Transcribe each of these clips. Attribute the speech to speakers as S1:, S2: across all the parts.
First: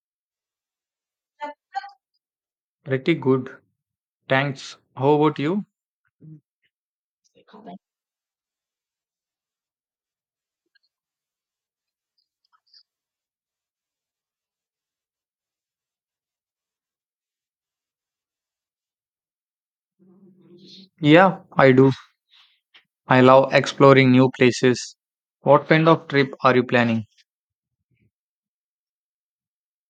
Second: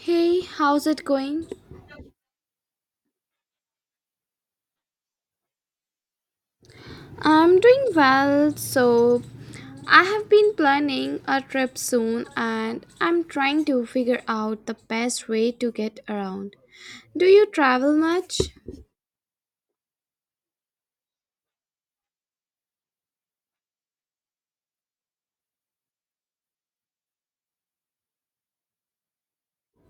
S1: Hey, how's it going?
S2: Pretty good. Thanks. How about you?
S1: I'm doing well. So, I have been planning a trip soon and I'm trying to figure out the best way to get around. Do you travel much?
S2: Yeah, I do. I love exploring new places. What kind of trip are you planning?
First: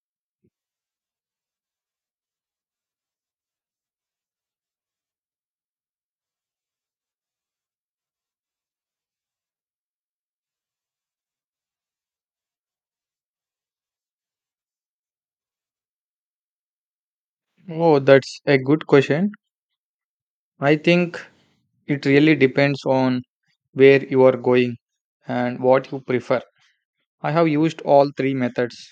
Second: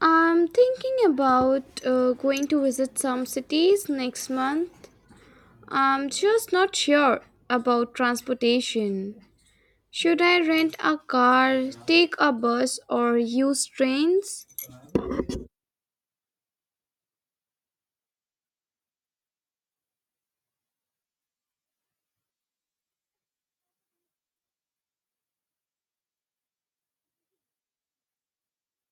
S1: I'm thinking about going to visit some cities next month. I'm just not sure about transportation. Should I rent a car, take a bus, or use trains?
S2: Oh, that's a good question. I think it really depends on where you are going and what you prefer. I have used all three methods.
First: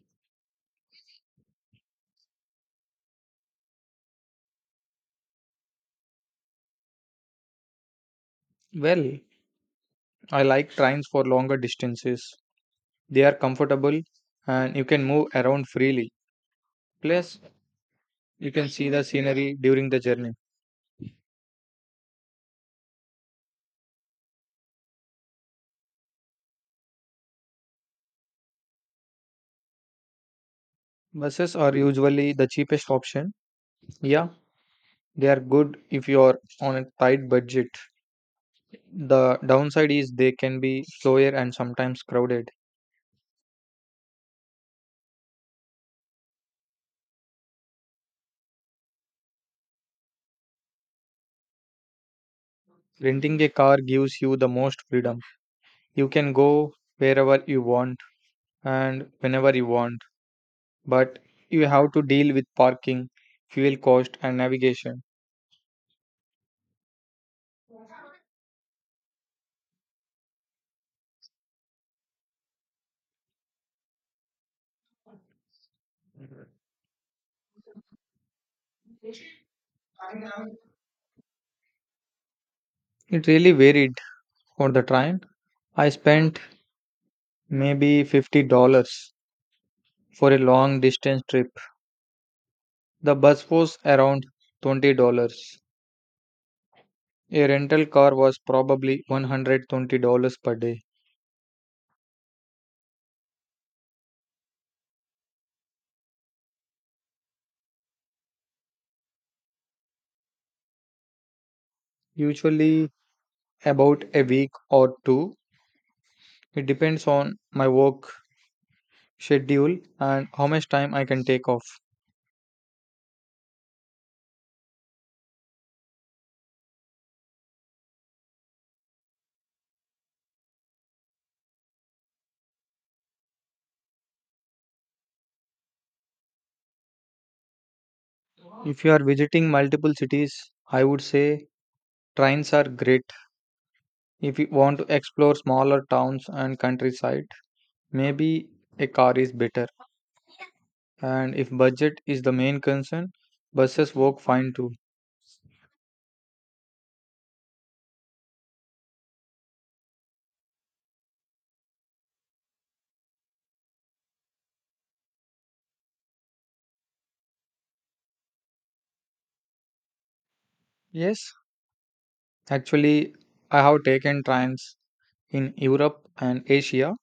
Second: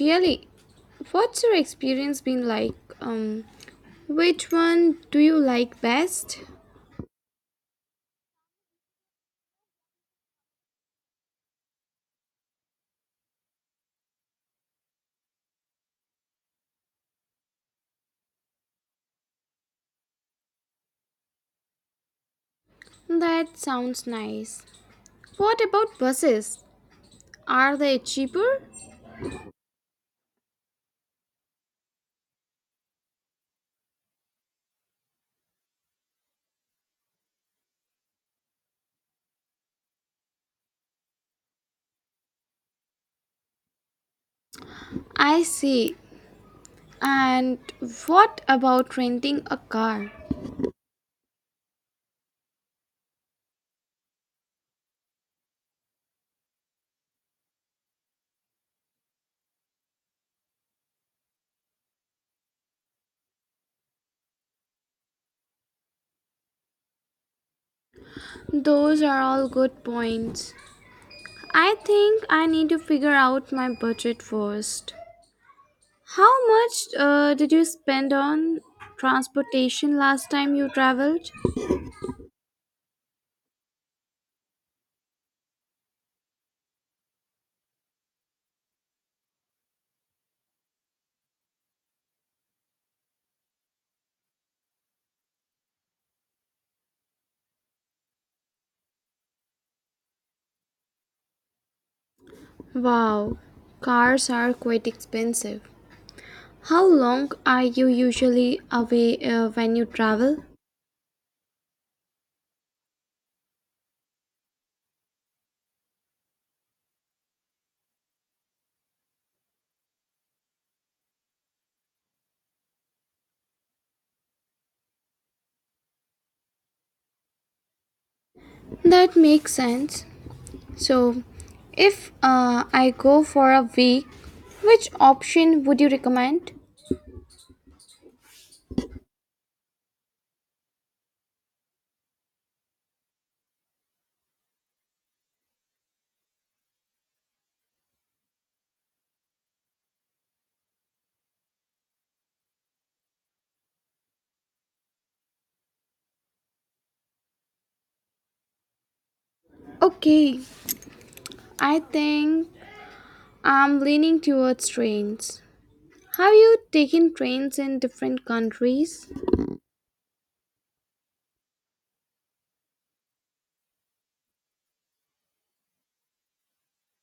S1: Really, what's your experience been like? Which one do you like best?
S2: Well, I like trains for longer distances. They are comfortable and you can move around freely. Plus, you can see the scenery during the journey.
S1: That sounds nice. What about buses? Are they cheaper?
S2: Buses are usually the cheapest option. Yeah, they are good if you are on a tight budget. The downside is they can be slower and sometimes crowded.
S1: I see. And what about renting a car?
S2: Renting a car gives you the most freedom. You can go wherever you want and whenever you want, but you have to deal with parking, fuel cost, and navigation.
S1: Those are all good points. I think I need to figure out my budget first. How much did you spend on transportation last time you traveled?
S2: It really varied. For the train, I spent maybe $50 dollars for a long distance trip. The bus was around $20. Dollars. A rental car was probably $120 per day,
S1: Wow, cars are quite expensive. How long are you usually away when you travel?
S2: usually about a week or 2. It depends on my work schedule and how much time I can take off.
S1: That makes sense. So, if I go for a week, which option would you recommend?
S2: If you are visiting multiple cities, I would say trains are great. If you want to explore smaller towns and countryside, maybe a car is better. And if budget is the main concern, buses work fine too.
S1: Okay, I think I'm leaning towards trains. Have you taken trains in different countries?
S2: Yes, actually, I have taken trains in Europe and Asia.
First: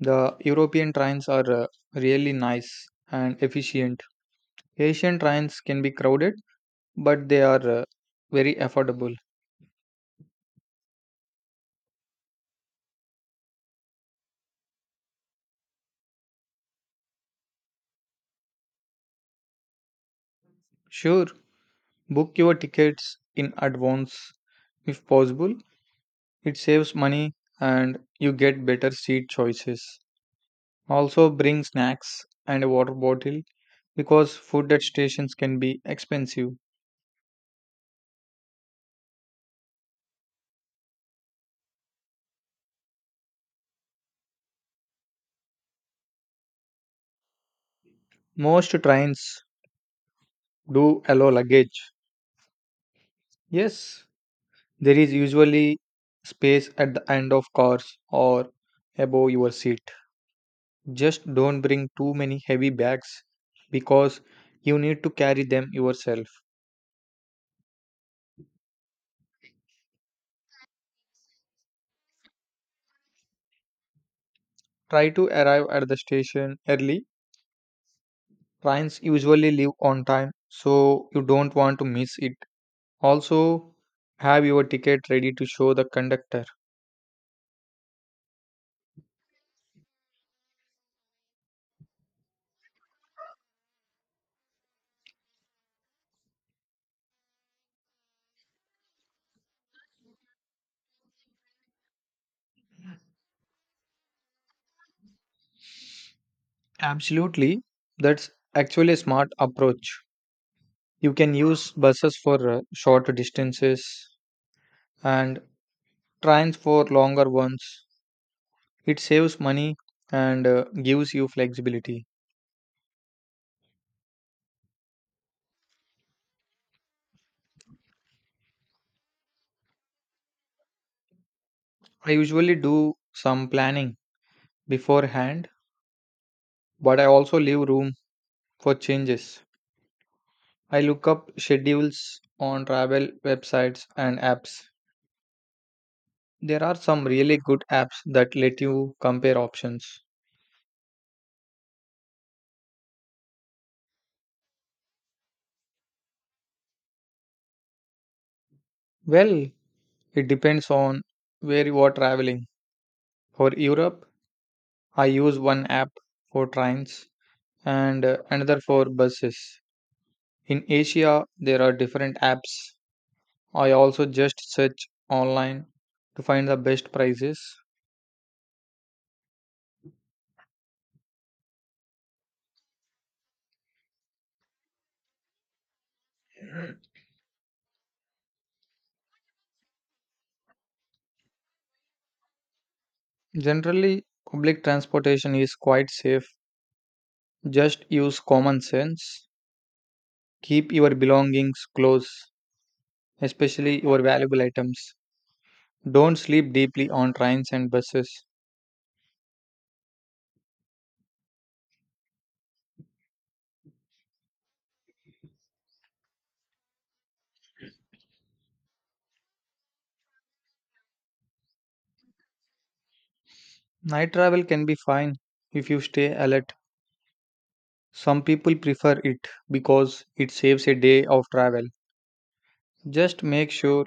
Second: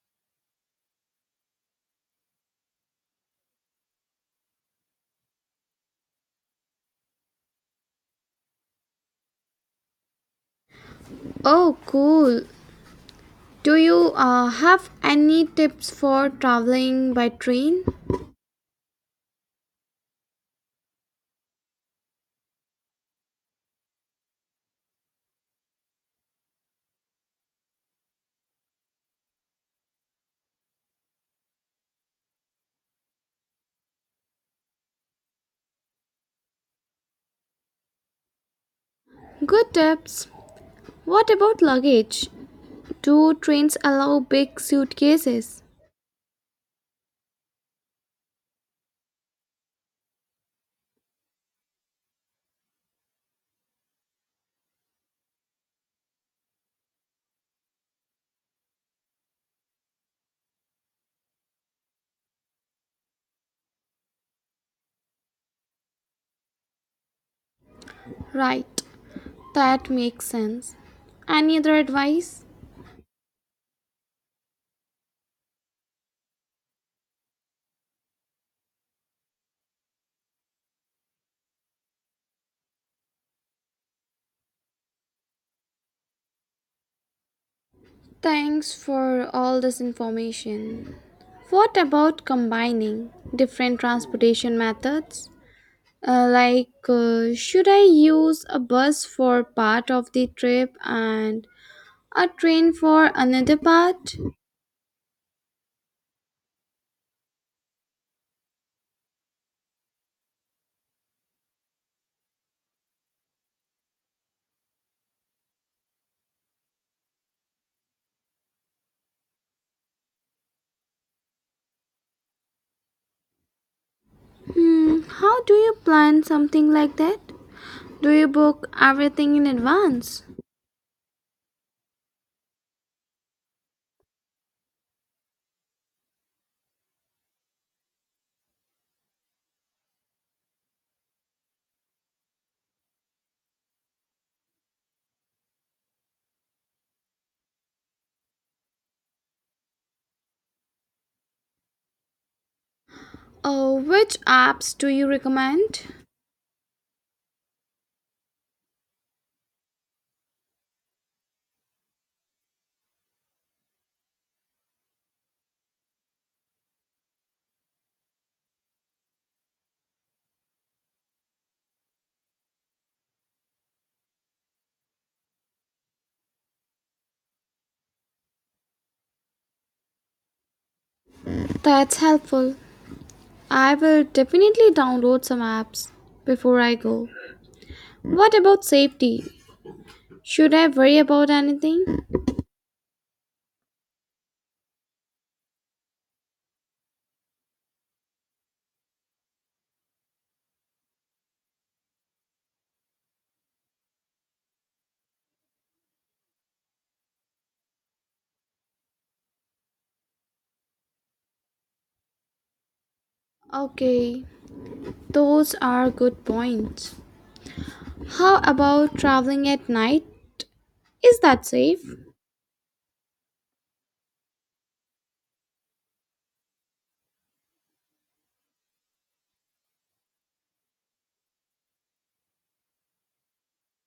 S2: The European trains are really nice and efficient. Asian trains can be crowded, but they are very affordable.
S1: Oh, cool. Do you have any tips for traveling by train?
S2: Sure, book your tickets in advance if possible. It saves money and you get better seat choices. Also, bring snacks and a water bottle because food at stations can be expensive.
S1: Good tips. What about luggage? Do trains allow big suitcases?
S2: Most trains do allow luggage. Yes, there is usually space at the end of cars or above your seat. Just don't bring too many heavy bags because you need to carry them yourself.
S1: Right, that makes sense. Any other advice?
S2: Try to arrive at the station early. Trains usually leave on time, so you don't want to miss it. Also, have your ticket ready to show the conductor.
S1: Thanks for all this information. What about combining different transportation methods? Should I use a bus for part of the trip and a train for another part?
S2: Absolutely, that's actually a smart approach. You can use buses for short distances and trains for longer ones. It saves money and gives you flexibility.
S1: Hmm, how do you plan something like that? Do you book everything in advance?
S2: I usually do some planning beforehand, but I also leave room for changes. I look up schedules on travel websites and apps. There are some really good apps that let you compare options.
S1: Oh, which apps do you recommend?
S2: Well, it depends on where you are traveling. For Europe, I use one app for trains and another for buses. In Asia, there are different apps. I also just search online to find the best prices.
S1: That's helpful. I will definitely download some apps before I go. What about safety? Should I worry about anything?
S2: Generally, public transportation is quite safe. Just use common sense. Keep your belongings close, especially your valuable items. Don't sleep deeply on trains and buses.
S1: Okay, those are good points. How about traveling at night? Is that safe?
S2: Night travel can be fine if you stay alert. Some people prefer it because it saves a day of travel. Just make sure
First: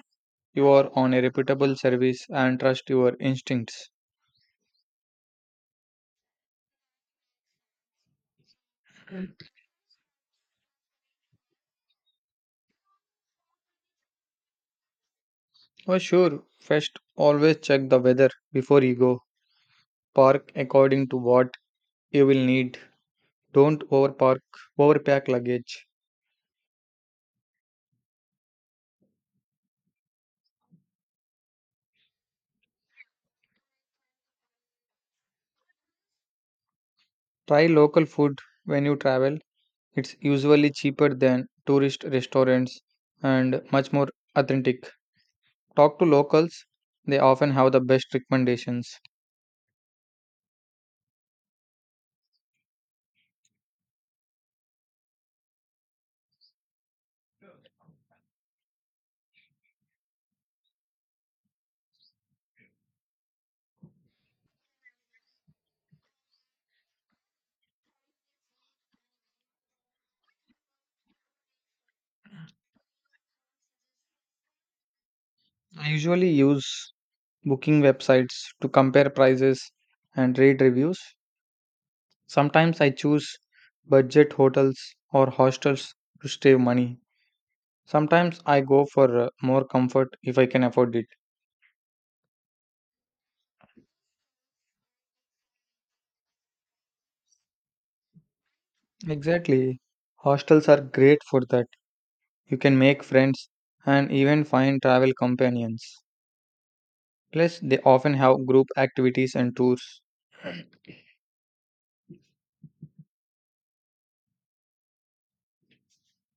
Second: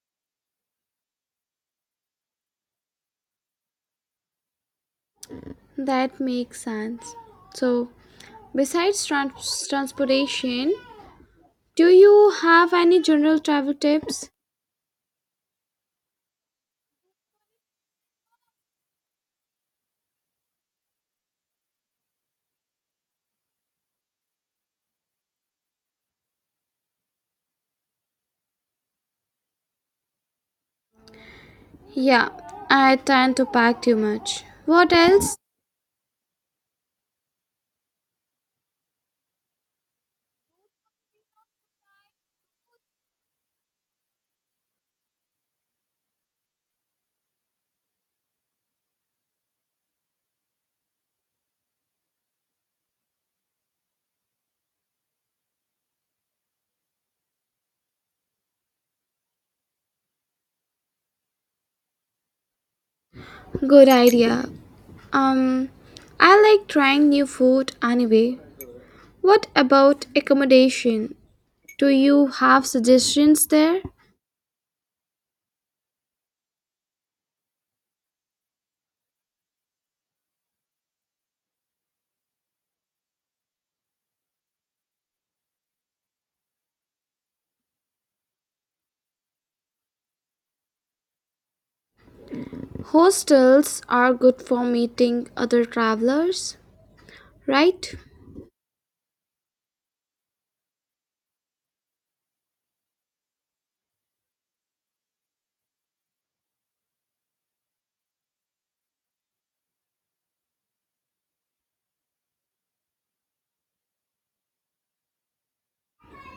S2: you are on a reputable service and trust your instincts.
S1: That makes sense. So, besides transportation, do you have any general travel tips?
S2: For sure, first always check the weather before you go. Park according to what you will need. Don't overpark, overpack luggage.
S1: Yeah, I tend to pack too much. What else?
S2: Try local food when you travel. It's usually cheaper than tourist restaurants and much more authentic. Talk to locals, they often have the best recommendations.
S1: Good idea. Um, I like trying new food anyway. What about accommodation? Do you have suggestions there?
S2: I usually use booking websites to compare prices and read reviews. Sometimes I choose budget hotels or hostels to save money. Sometimes I go for more comfort if I can afford it.
S1: Hostels are good for meeting other travelers, right?
S2: Exactly. Hostels are great for that. You can make friends and even find travel companions. Plus, they often have group activities and tours.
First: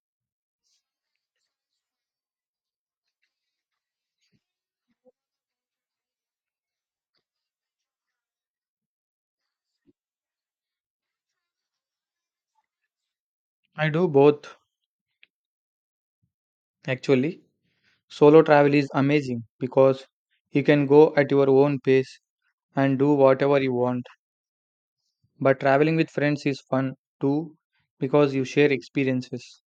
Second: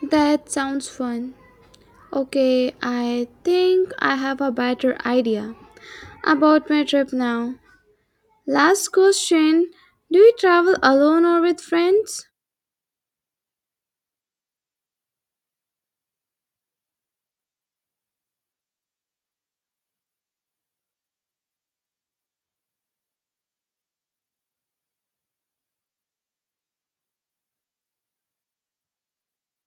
S1: That sounds fun. Okay, I think I have a better idea about my trip now. Last question: do you travel alone or with friends?
S2: I do both, actually. Solo travel is amazing because you can go at your own pace and do whatever you want. But traveling with friends is fun too because you share experiences.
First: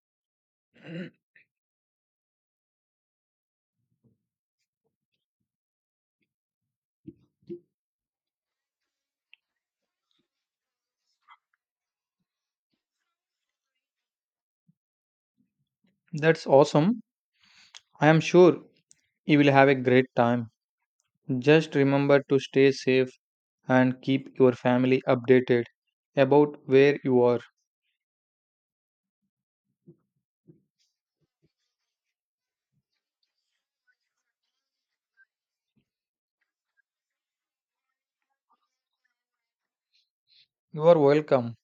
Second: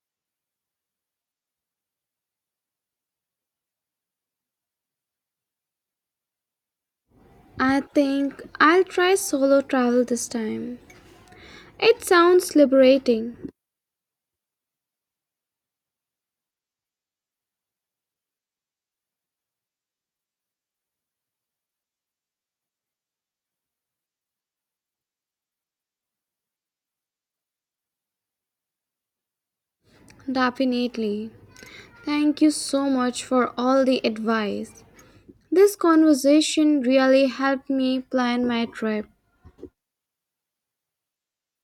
S1: I think I'll try solo travel this time. It sounds liberating,
S2: That's awesome. I am sure you will have a great time. Just remember to stay safe and keep your family updated about where you are.
S1: definitely. Thank you so much for all the advice. This conversation really helped me plan my trip.
S2: You are welcome.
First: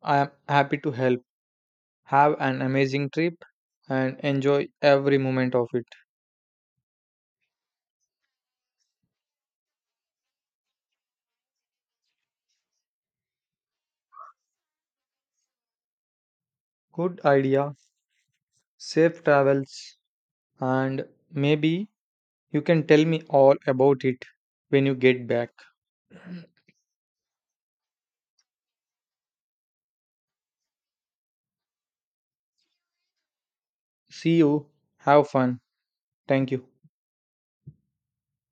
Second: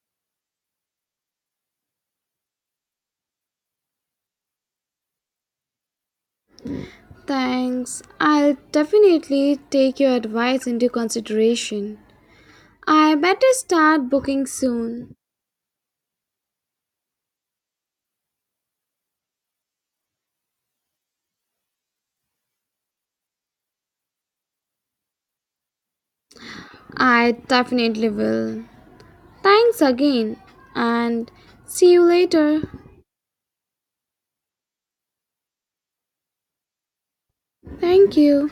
S2: I am happy to help. Have an amazing trip and enjoy every moment of it.
S1: Thanks. I'll definitely take your advice into consideration. I better start booking soon.
S2: Good idea. Safe travels and maybe you can tell me all about it when you get back.
S1: I definitely will. Thanks again and see you later.
S2: See you. Have fun. Thank you.
S1: Thank you.